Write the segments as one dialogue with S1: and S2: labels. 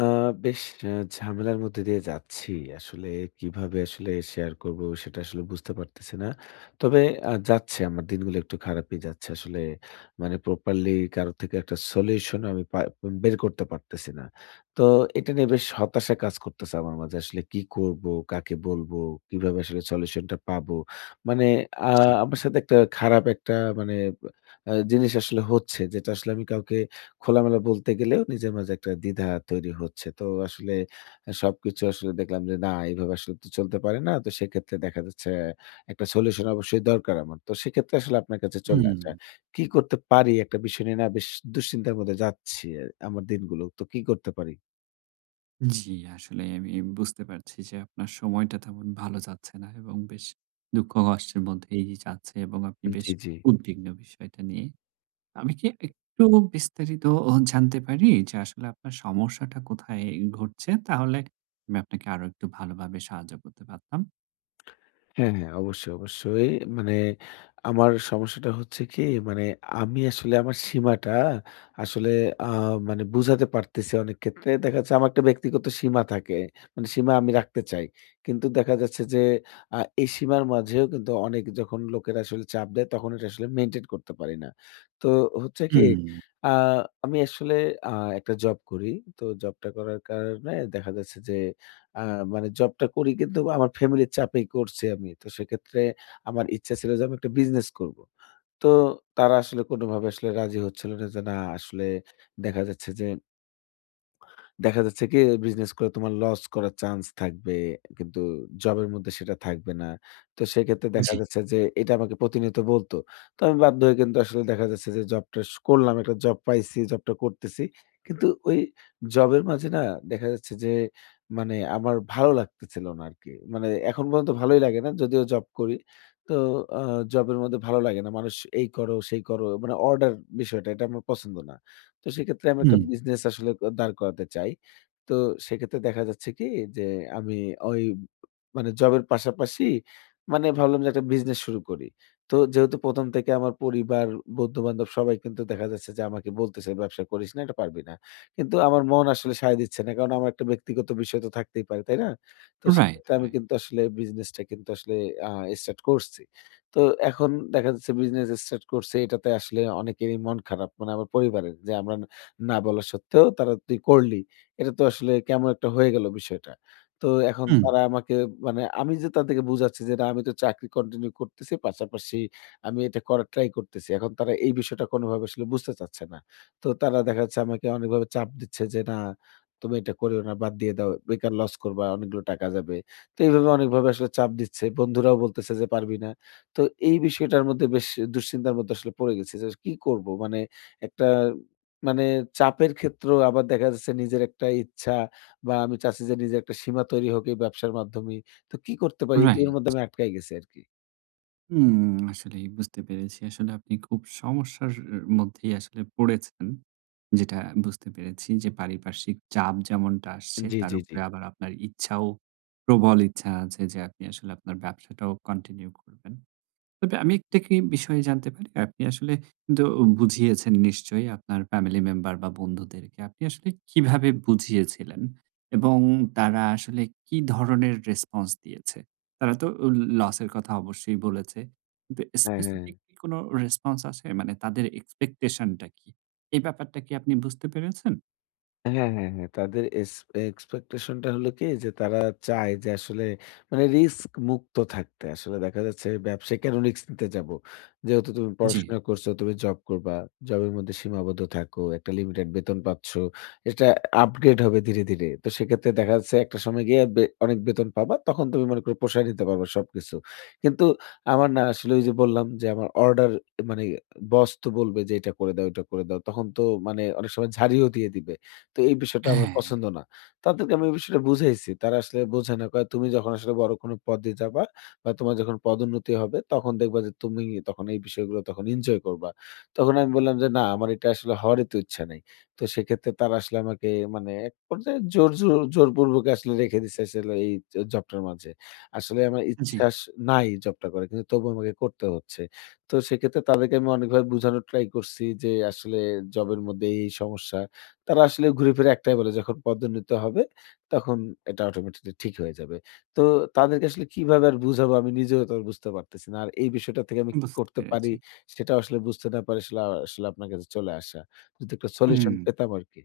S1: আ বেশ ঝামেলার মধ্যে দিয়ে যাচ্ছি। আসলে কিভাবে আসলে শেয়ার করব সেটা আসলে বুঝতে পারতেছি না। তবে যাচ্ছে আমার দিনগুলো একটু খারাপই যাচ্ছে। আসলে মানে প্রপারলি কারো থেকে একটা সলিউশন আমি বের করতে পারতেছি না। তো এটা নিয়ে বেশ হতাশা কাজ করতেছে আমার মাঝে। আসলে কি করব? কাকে বলবো? কিভাবে আসলে সলিউশনটা পাবো? মানে আ
S2: জি।
S1: আমার সাথে একটা খারাপ একটা মানে জিনিস আসলে হচ্ছে যেটা আসলে আমি কাউকে খোলামেলা বলতে গেলেও নিজের মাঝে একটা দ্বিধা তৈরি হচ্ছে। তো আসলে সবকিছু আসলে দেখলাম যে না এভাবে আসলে তো চলতে পারে না। তো সেক্ষেত্রে দেখা যাচ্ছে একটা সলিউশন অবশ্যই দরকার আমার। তো সেক্ষেত্রে আসলে আপনার কাছে
S2: হুম,
S1: চলে আসা।
S2: হুম।
S1: কি করতে পারি একটা বিষয় নিয়ে না বেশ দুশ্চিন্তার মধ্যে যাচ্ছি আমার দিনগুলো। তো কি করতে পারি?
S2: জি, আসলে আমি বুঝতে পারছি যে আপনার সময়টা তেমন ভালো যাচ্ছে না এবং বেশ দুঃখ কষ্টের মধ্যেই যাচ্ছে এবং আপনি বেশ
S1: জি, জি।
S2: উদ্বিগ্ন বিষয়টা নিয়ে। আমি কি একটু বিস্তারিত জানতে পারি যে আসলে আপনার সমস্যাটা কোথায় ঘটছে? তাহলে আমি আপনাকে আরো একটু ভালোভাবে সাহায্য করতে পারতাম।
S1: হ্যাঁ, হ্যাঁ। অবশ্যই, অবশ্যই। মানে আমার সমস্যাটা হচ্ছে কি মানে আমি আসলে আমার সীমাটা আসলে আ মানে বুঝাতে পারতেছি অনেক ক্ষেত্রে। দেখা যাচ্ছে আমার একটা ব্যক্তিগত সীমা থাকে। মানে সীমা আমি রাখতে চাই। কিন্তু দেখা যাচ্ছে যে এই সীমার মাঝেও কিন্তু অনেক যখন লোকেরা আসলে চাপ দেয় তখন এটা আসলে মেইনটেইন করতে পারি না। তো হচ্ছে কি
S2: হুম,
S1: আ আমি আসলে আ একটা জব করি। তো জবটা করার কারণে দেখা যাচ্ছে যে আ মানে জবটা করি কিন্তু আমার ফ্যামিলির চাপেই করছি আমি। তো সেক্ষেত্রে আমার ইচ্ছা ছিল যে আমি একটা বিজনেস করব। তো তারা আসলে কোনভাবে আসলে রাজি হচ্ছিল না যে, না আসলে দেখা যাচ্ছে যে দেখা যাচ্ছে কি বিজনেস করে তোমার লস করার চান্স থাকবে। কিন্তু জবের মধ্যে সেটা থাকবে না। তো সেক্ষেত্রে দেখা
S2: জি,
S1: যাচ্ছে যে এটা আমাকে প্রতিনিয়ত বলতো। তো আমি বাধ্য হয়ে কিন্তু আসলে দেখা যাচ্ছে যে জবটা করলাম। একটা জব পাইছি, জবটা করতেছি। কিন্তু ওই জবের মাঝে না দেখা যাচ্ছে যে মানে আমার ভালো লাগতেছিল না আরকি। মানে এখন পর্যন্ত ভালোই লাগে না যদিও জব করি। তো আ জবের মধ্যে ভালো লাগে না। মানুষ এই করো, সেই করো মানে অর্ডার বিষয়টা এটা আমার পছন্দ না। তো সেক্ষেত্রে আমি একটা
S2: হুম,
S1: বিজনেস আসলে দাঁড় করাতে চাই। তো সেক্ষেত্রে দেখা যাচ্ছে কি যে আমি ওই মানে জবের পাশাপাশি মানে ভাবলাম যে একটা বিজনেস শুরু করি। তো যেহেতু প্রথম থেকে আমার পরিবার, বন্ধু-বান্ধব সবাই কিন্তু দেখা যাচ্ছে যে আমাকে বলতেছে, "ব্যবসা করিস না, এটা পারবি না।" কিন্তু আমার মন আসলে সায় দিচ্ছে না। কারণ আমার একটা ব্যক্তিগত বিষয় তো থাকতেই পারে, তাই না? তো
S2: রাইট,
S1: সেক্ষেত্রে আমি
S2: রাইট,
S1: কিন্তু আসলে বিজনেসটা কিন্তু আসলে আ স্টার্ট করছি। তো এখন দেখা যাচ্ছে বিজনেস স্টার্ট করছে এটাতে আসলে অনেকেরই মন খারাপ। মানে আমার পরিবারের যে আমরা না বলা সত্ত্বেও তারা তুই করলি। এটা তো আসলে কেমন একটা হয়ে গেল বিষয়টা। তো এখন
S2: হুম,
S1: তারা আমাকে মানে আমি যে তাদেরকে বুঝাচ্ছি যে না আমি তো চাকরি কন্টিনিউ করতেছি। পাশাপাশি আমি এটা করার ট্রাই করতেছি। এখন তারা এই বিষয়টা কোনোভাবে আসলে বুঝতে চাচ্ছে না। তো তারা দেখা যাচ্ছে আমাকে অনেকভাবে চাপ দিচ্ছে যে না তুমি এটা করিও না, বাদ দিয়ে দাও। বেকার লস করবা, অনেকগুলো টাকা যাবে। তো এইভাবে অনেকভাবে আসলে চাপ দিচ্ছে। বন্ধুরাও বলতেছে যে পারবি না। তো এই বিষয়টার মধ্যে বেশ দুশ্চিন্তার মধ্যে আসলে পড়ে গেছি যে কি করব? মানে একটা মানে চাপের ক্ষেত্রেও আবার দেখা যাচ্ছে নিজের একটা ইচ্ছা বা আমি চাচ্ছি যে নিজের একটা সীমা তৈরি হোক এই ব্যবসার মাধ্যমে। তো কি করতে পারি? এই ২ এর
S2: রাইট।
S1: মধ্যে আমি আটকায় গেছি আরকি।
S2: হুম, আসলেই বুঝতে পেরেছি। আসলে আপনি খুব সমস্যার মধ্যেই আসলে পড়েছেন। যেটা বুঝতে পেরেছি যে পারিপার্শ্বিক চাপ যেমনটা আসছে
S1: জি,
S2: তার
S1: জি, জি।
S2: উপরে আবার আপনার ইচ্ছাও প্রবল ইচ্ছা আছে যে আপনি আসলে আপনার ব্যবসাটাও কন্টিনিউ করবেন। তবে আমি একটা কি বিষয় জানতে পারি? আপনি আসলে কিন্তু বুঝিয়েছেন নিশ্চয়ই আপনার ফ্যামিলি মেম্বার বা বন্ধুদেরকে। আপনি আসলে কিভাবে বুঝিয়েছিলেন? এবং তারা আসলে কি ধরনের রেসপন্স দিয়েছে? তারা তো লসের কথা অবশ্যই বলেছে। কিন্তু
S1: হ্যাঁ, হ্যাঁ।
S2: স্পেসিফিক কি কোনো রেসপন্স আছে? মানে তাদের এক্সপেকটেশন টা কি? এই ব্যাপারটা কি আপনি বুঝতে পেরেছেন?
S1: হ্যাঁ, হ্যাঁ, হ্যাঁ। তাদের এক্সপেকটেশন টা হলো কি যে তারা চায় যে আসলে মানে রিস্ক মুক্ত থাকতে। আসলে দেখা যাচ্ছে ব্যবসায় কেন রিস্ক নিতে যাব? যেহেতু তুমি
S2: জি।
S1: পড়াশোনা করছো, তুমি জব করবা। জবের মধ্যে সীমাবদ্ধ থাকো। একটা লিমিটেড বেতন পাচ্ছ। এটা আপগ্রেড হবে ধীরে, ধীরে। তো সেক্ষেত্রে দেখা যাচ্ছে একটা সময় গিয়ে অনেক বেতন পাবা। তখন তুমি মনে করো পোষায় নিতে পারবা সবকিছু। কিন্তু আমার না আসলে ওই যে বললাম যে আমার অর্ডার মানে বস তো বলবে যে এটা করে দাও, এটা করে দাও। তখন তো মানে অনেক সময় ঝাড়িও দিয়ে দিবে। তো এই বিষয়টা আমার
S2: হ্যাঁ,
S1: পছন্দ না। তাদেরকে আমি এই বিষয়টা বুঝাইছি। তারা আসলে বোঝে না। কয়, "তুমি যখন আসলে বড় কোনো পদে যাবা বা তোমার যখন পদোন্নতি হবে, তখন দেখবা যে তুমি তখন এই বিষয়গুলো তখন এনজয় করবা।" তখন আমি বললাম যে, "না, আমার এটা আসলে হওয়ারই তো ইচ্ছা নাই।" তো সেক্ষেত্রে তারা আসলে আমাকে মানে এক পর্যায়ে জোর, জোর জোরপূর্বক আসলে রেখে দিছে আসলে এই জবটার মাঝে। আসলে আমার
S2: জি।
S1: ইচ্ছা নাই জবটা করার, কিন্তু তবুও আমাকে করতে হচ্ছে। তো সেক্ষেত্রে তাদেরকে আমি অনেকভাবে বুঝানোর ট্রাই করছি যে, আসলে জবের মধ্যে এই সমস্যা। তারা আসলে ঘুরে ফিরে একটাই বলে যখন পদোন্নতি হবে তখন এটা অটোমেটিকলি ঠিক হয়ে যাবে। তো তাদেরকে আসলে কিভাবে আর বুঝাবো আমি নিজেও তো আর বুঝতে পারতেছি না। আর এই বিষয়টা থেকে আমি কি
S2: বুঝতে
S1: করতে পারি
S2: পেরেছি।
S1: সেটাও আসলে বুঝতে না পারি আসলে আসলে আপনার কাছে চলে আসা। যদি একটা
S2: হুম।
S1: সলিউশন পেতাম আরকি।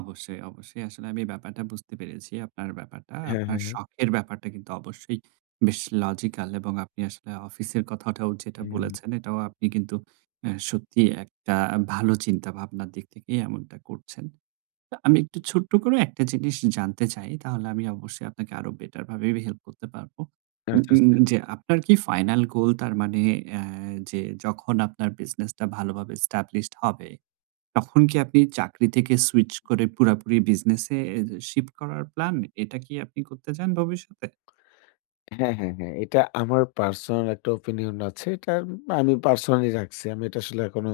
S2: অবশ্যই, অবশ্যই। আসলে আমি ব্যাপারটা বুঝতে পেরেছি। আপনার ব্যাপারটা,
S1: হ্যাঁ,
S2: আপনার
S1: হ্যাঁ, হ্যাঁ।
S2: শখের ব্যাপারটা কিন্তু অবশ্যই বেশ লজিক্যাল এবং আপনি আসলে অফিসের কথাটাও যেটা
S1: হুম।
S2: বলেছেন, এটাও আপনি কিন্তু সত্যিই একটা ভালো চিন্তাভাবনার দিক থেকেই এমনটা করছেন। তো আমি একটু ছোট্ট করে একটা জিনিস জানতে চাই, তাহলে আমি অবশ্যই আপনাকে আরো বেটার ভাবে হেল্প করতে পারবো। উম
S1: আচ্ছা,
S2: উম
S1: আচ্ছা।
S2: যে আপনার কি ফাইনাল গোল তার মানে অ্যা যে যখন আপনার বিজনেসটা ভালোভাবে established হবে তখন কি আপনি চাকরি থেকে সুইচ করে পুরাপুরি বিজনেসে শিফট করার প্ল্যান? এটা কি আপনি করতে চান ভবিষ্যতে?
S1: হ্যাঁ, হ্যাঁ, হ্যাঁ। এটা আমার পার্সোনাল একটা ওপিনিয়ন আছে। এটা আমি পার্সোনালি রাখছি। আমি এটা আসলে এখনো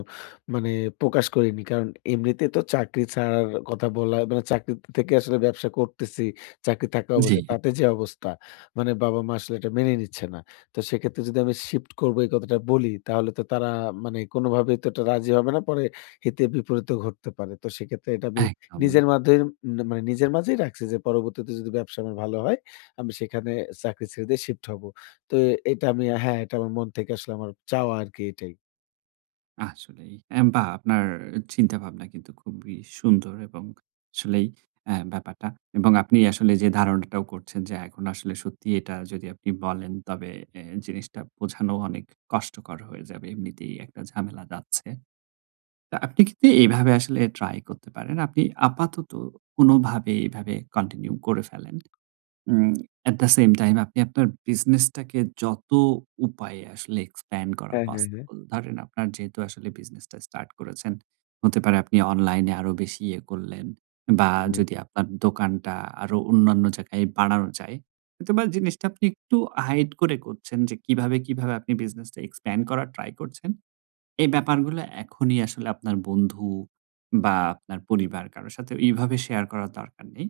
S1: মানে প্রকাশ করিনি। কারণ এমনিতে তো চাকরি ছাড়ার কথা বলা মানে চাকরি থেকে আসলে ব্যবসা করতেছি। চাকরি থাকা
S2: জি,
S1: অবস্থায় তাতে যে অবস্থা, মানে বাবা-মা আসলে এটা মেনে নিচ্ছে না। তো সেক্ষেত্রে যদি আমি শিফট করব এই কথাটা বলি, তাহলে তো তারা মানে কোনোভাবেই তো এটা রাজি হবে না। পরে হিতে বিপরীতও ঘটতে পারে। তো সেক্ষেত্রে এটা আমি
S2: একদম।
S1: নিজের মাধ্যেই মানে নিজের মাঝেই রাখছি যে পরবর্তীতে যদি ব্যবসা আমার ভালো হয় আমি সেখানে চাকরি ছেড়ে দিয়ে শিফট হব। তো এটা আমি হ্যাঁ, এটা আমার মন থেকে আসলে আমার চাওয়া আরকি এটাই।
S2: আসলেই। বাহ! আপনার চিন্তাভাবনা কিন্তু খুবই সুন্দর এবং আসলেই ব্যাপারটা এবং আপনি আসলে যে ধারণাটাও করছেন যে এখন আসলে সত্যি এটা যদি আপনি বলেন তবে জিনিসটা বোঝানো অনেক কষ্টকর হয়ে যাবে। এমনিতেই একটা ঝামেলা যাচ্ছে। তা আপনি কিন্তু এভাবে আসলে ট্রাই করতে পারেন। আপনি আপাতত কোনোভাবে এভাবে কন্টিনিউ করে ফেলেন। Um at the same time আপনি আপনার বিজনেসটাকে যত উপায়ে আসলে এক্সপ্যান্ড করা
S1: হ্যাঁ, হ্যাঁ, হ্যাঁ।
S2: পসিবল। ধরেন আপনার যেহেতু আসলে বিজনেসটা স্টার্ট করেছেন, হতে পারে আপনি অনলাইনে আরো বেশি ইয়ে করলেন বা
S1: হুম।
S2: যদি আপনার দোকানটা আরো অন্যান্য জায়গায় বাড়ানো যায়, হয়তোবা জিনিসটা আপনি একটু হাইড করে করছেন যে কিভাবে আপনি বিজনেসটা এক্সপ্যান্ড করার ট্রাই করছেন। এই ব্যাপারগুলো এখনই আসলে আপনার বন্ধু বা আপনার পরিবার কারো সাথে এইভাবে শেয়ার করার দরকার নেই।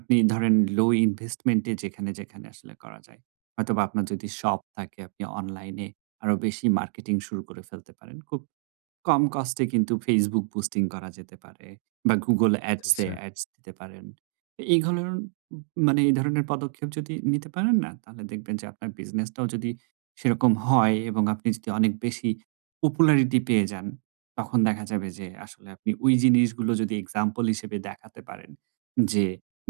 S2: আপনি ধরেন লো ইনভেস্টমেন্ট এ যেখানে আসলে করা যায়। হয়তোবা আপনার যদি শপ থাকে আপনি অনলাইনে আরো বেশি মার্কেটিং শুরু করে ফেলতে পারেন। খুব কম কস্টে কিন্তু Facebook বুস্টিং করা যেতে পারে বা Google
S1: আচ্ছা,
S2: Ads এ
S1: আচ্ছা।
S2: অ্যাডস দিতে পারেন। এই ধরন মানে এই ধরনের পদক্ষেপ যদি নিতে পারেন না, তাহলে দেখবেন যে আপনার বিজনেসটাও যদি সেরকম হয় এবং আপনি যদি অনেক বেশি পপুলারিটি পেয়ে যান, তখন দেখা যাবে যে আসলে আপনি ওই জিনিসগুলো যদি এক্সাম্পল হিসেবে দেখাতে পারেন যে,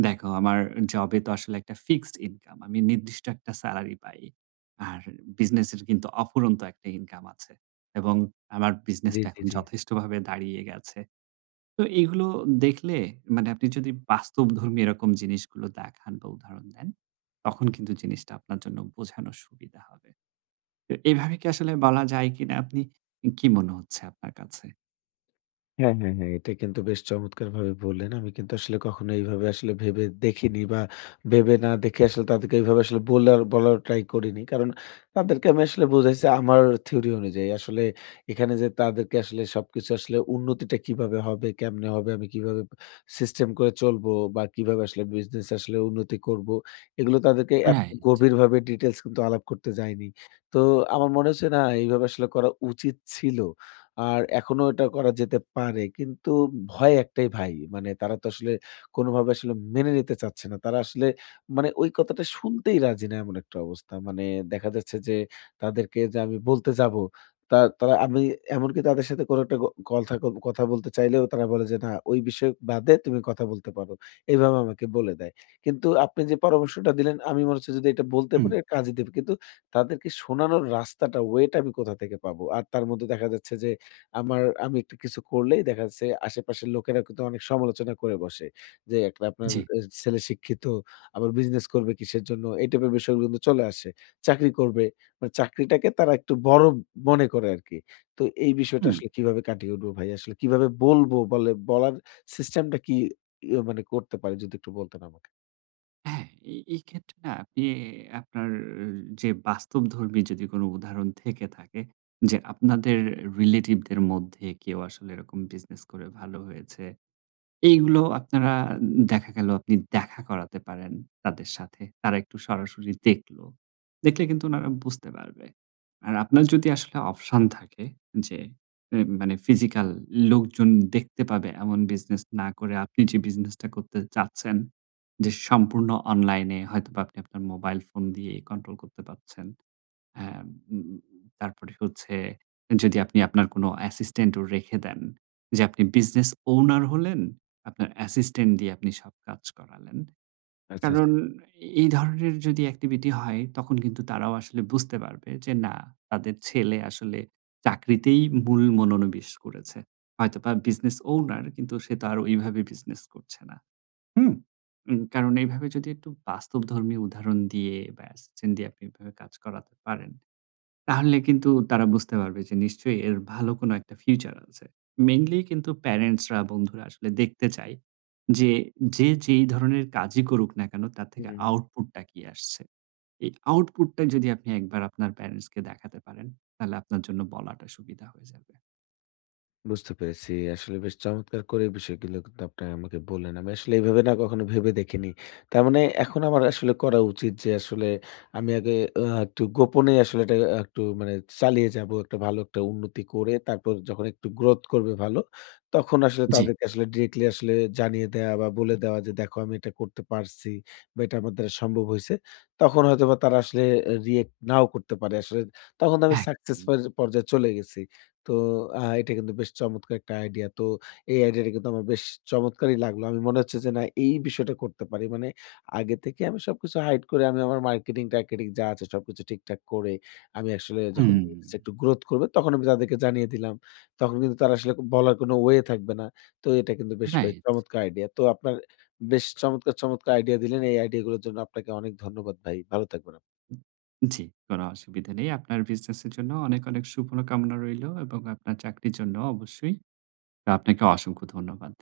S2: "দেখো আমার জবে তো আসলে একটা ফিক্সড ইনকাম। আমি নির্দিষ্ট একটা সেলারি পাই। আর বিজনেসের কিন্তু অফুরন্ত একটা ইনকাম আছে।" এবং আমার
S1: জি,
S2: বিজনেসটা
S1: জি,
S2: এখন
S1: জি।
S2: যথেষ্টভাবে দাঁড়িয়ে গেছে। তো এগুলো দেখলে মানে আপনি যদি বাস্তবধর্মী এরকম জিনিসগুলো দেখান বা উদাহরণ দেন, তখন কিন্তু জিনিসটা আপনার জন্য বোঝানো সুবিধা হবে। তো এভাবে কি আসলে বলা যায় কিনা? আপনি কি মনে হচ্ছে আপনার কাছে?
S1: হ্যাঁ, হ্যাঁ, হ্যাঁ। এটা কিন্তু বেশ চমৎকারভাবে বললেন। আমি কিন্তু আসলে কখনো এইভাবে আসলে ভেবে দেখিনি বা ভেবে না দেখে আসলে তাদেরকে এইভাবে আসলে বলার বলার ট্রাই করিনি। কারণ তাদেরকে আমি আসলে বুঝাইছি আমার থিওরি অনুযায়ী। আসলে এখানে যে তাদেরকে আসলে সবকিছু আসলে উন্নতিটা কিভাবে হবে, কেমনে হবে, আমি কিভাবে সিস্টেম করে চলবো বা কিভাবে আসলে বিজনেস আসলে উন্নতি করবো, এগুলো তাদেরকে এত
S2: রাইট।
S1: গভীরভাবে ডিটেইলস কিন্তু আলাপ করতে যাইনি। তো আমার মনে হচ্ছে না এইভাবে আসলে করা উচিত ছিল। আর এখনো এটা করা যেতে পারে। কিন্তু ভয় একটাই ভাই। মানে তারা তো আসলে কোনোভাবে আসলে মেনে নিতে চাচ্ছে না। তারা আসলে মানে ওই কথাটা শুনতেই রাজি না এমন একটা অবস্থা। মানে দেখা যাচ্ছে যে তাদেরকে যে আমি বলতে যাবো, তা তারা আমি এমনকি তাদের সাথে কোনো একটা কথা কথা বলতে চাইলেও তারা বলে যে, "না ওই বিষয় বাদে তুমি কথা বলতে পারো।" এভাবে আমাকে বলে দেয়। কিন্তু আপনি যে পরামর্শটা দিলেন আমি মনে হচ্ছে যদি এটা বলতে
S2: হুম,
S1: পারি কাজে দেবে। কিন্তু তাদেরকে শোনানোর রাস্তাটা, ওয়েটা আমি কোথা থেকে পাবো? আর তার মধ্যে দেখা যাচ্ছে যে আমি একটু কিছু করলেই দেখা যাচ্ছে আশেপাশের লোকেরা কিন্তু অনেক সমালোচনা করে বসে। যে একটা আপনার
S2: জি।
S1: ছেলে শিক্ষিত, আবার বিজনেস করবে কিসের জন্য? এই টাইপের বিষয়গুলো কিন্তু চলে আসে। চাকরি করবে। মানে চাকরিটাকে তারা একটু বড় মনে করে আরকি। তো এই বিষয়টা
S2: হুম,
S1: আসলে কিভাবে কাটিয়ে উঠবো ভাই? আসলে কিভাবে বলবো? বলার সিস্টেমটা কি ইয়ে মানে করতে পারি যদি একটু বলতেন আমাকে?
S2: হ্যাঁ, এই এই ক্ষেত্রে না আপনি আপনার যে বাস্তবধর্মী যদি কোনো উদাহরণ থেকে থাকে যে আপনাদের রিলেটিভদের মধ্যে কেউ আসলে এরকম বিজনেস করে ভালো হয়েছে এইগুলো আপনারা দেখা গেল আপনি দেখা করাতে পারেন তাদের সাথে। তারা একটু সরাসরি দেখলো। দেখলে কিন্তু উনারা বুঝতে পারবে। আর আপনার যদি আসলে অপশন থাকে যে মানে ফিজিক্যাল লোকজন দেখতে পাবে এমন বিজনেস না করে আপনি যে বিজনেসটা করতে চাচ্ছেন, যে সম্পূর্ণ অনলাইনে হয়তোবা আপনি আপনার মোবাইল ফোন দিয়ে কন্ট্রোল করতে পারছেন। হ্যাঁ, উম তারপরে হচ্ছে যদি আপনি আপনার কোনো অ্যাসিস্ট্যান্টও রেখে দেন যে আপনি বিজনেস ওনার হলেন, আপনার অ্যাসিস্ট্যান্ট দিয়ে আপনি সব কাজ করালেন।
S1: আচ্ছা,
S2: কারণ
S1: আচ্ছা।
S2: এই ধরনের যদি অ্যাক্টিভিটি হয় তখন কিন্তু তারাও আসলে বুঝতে পারবে যে না তাদের ছেলে আসলে চাকরিতেই মূল মনোনিবেশ করেছে। হয়তোবা বিজনেস ওনার কিন্তু সে তো আর ওইভাবে বিজনেস করছে না। হুম? কারণ এইভাবে যদি একটু বাস্তবধর্মী উদাহরণ দিয়ে বা অ্যাসিস্ট্যান্ট দিয়ে আপনি এভাবে কাজ করাতে পারেন। তাহলে কিন্তু তারা বুঝতে পারবে যে নিশ্চয়ই এর ভালো কোনো একটা ফিউচার আছে। মেইনলি কিন্তু প্যারেন্টসরা, বন্ধুরা আসলে দেখতে চায় যে, যে যেই ধরনের কাজই করুক না কেন তার
S1: হুম,
S2: থেকে
S1: হুম।
S2: আউটপুটটা কি আসছে। এই আউটপুটটা যদি আপনি একবার আপনার প্যারেন্টসকে দেখাতে পারেন, তাহলে আপনার জন্য বলাটা সুবিধা হয়ে যাবে।
S1: বুঝতে পেরেছি। আসলে বেশ চমৎকার করে বিষয়গুলো কিন্তু আপনি আমাকে বললেন। আমি আসলে এভাবে না কখনো ভেবে দেখিনি। তার মানে এখন আমার আসলে করা উচিত যে আসলে আমি আগে একটু গোপনে আসলে এটা একটু মানে চালিয়ে যাবো। একটা ভালো একটা উন্নতি করে তারপর যখন একটু গ্রোথ করবে ভালো, তখন আসলে
S2: জি,
S1: তাদেরকে আসলে ডিরেক্টলি আসলে জানিয়ে দেওয়া বা বলে দেওয়া যে, "দেখো আমি এটা করতে পারছি বা এটা আমার দ্বারা সম্ভব হইছে।" তখন হয়তোবা তারা আসলে রিঅ্যাক্ট নাও করতে পারে। আসলে তখন আমি সাকসেস
S2: একদম।
S1: পর্যায়ে চলে গেছি। তো এটা কিন্তু বেশ চমৎকার একটা আইডিয়া। তো এই আইডিয়াটা কিন্তু আমার বেশ চমৎকারই লাগলো। আমি মনে হচ্ছে যে না এই বিষয়টা করতে পারি। মানে আগে থেকে আমি সবকিছু হাইড করে আমি আমার মার্কেটিং-টার্কেটিং যা আছে সবকিছু ঠিকঠাক করে আমি আসলে যখন
S2: হুম,
S1: বিজনেসটা একটু গ্রোথ করবে তখন আমি তাদেরকে জানিয়ে দিলাম। তখন কিন্তু তারা আসলে বলার কোনো ওয়ে থাকবে না। তো এটা কিন্তু বেশ ভাই
S2: রাইট।
S1: চমৎকার আইডিয়া। তো আপনার বেশ চমৎকার আইডিয়া দিলেন। এই আইডিয়াগুলোর জন্য আপনাকে অনেক ধন্যবাদ ভাই। ভালো থাকবেন আপনি।
S2: জি, কোনো অসুবিধা নেই। আপনার বিজনেসের জন্য অনেক, অনেক শুভকামনা রইলো এবং আপনার চাকরির জন্য অবশ্যই। তো আপনাকে অসংখ্য ধন্যবাদ।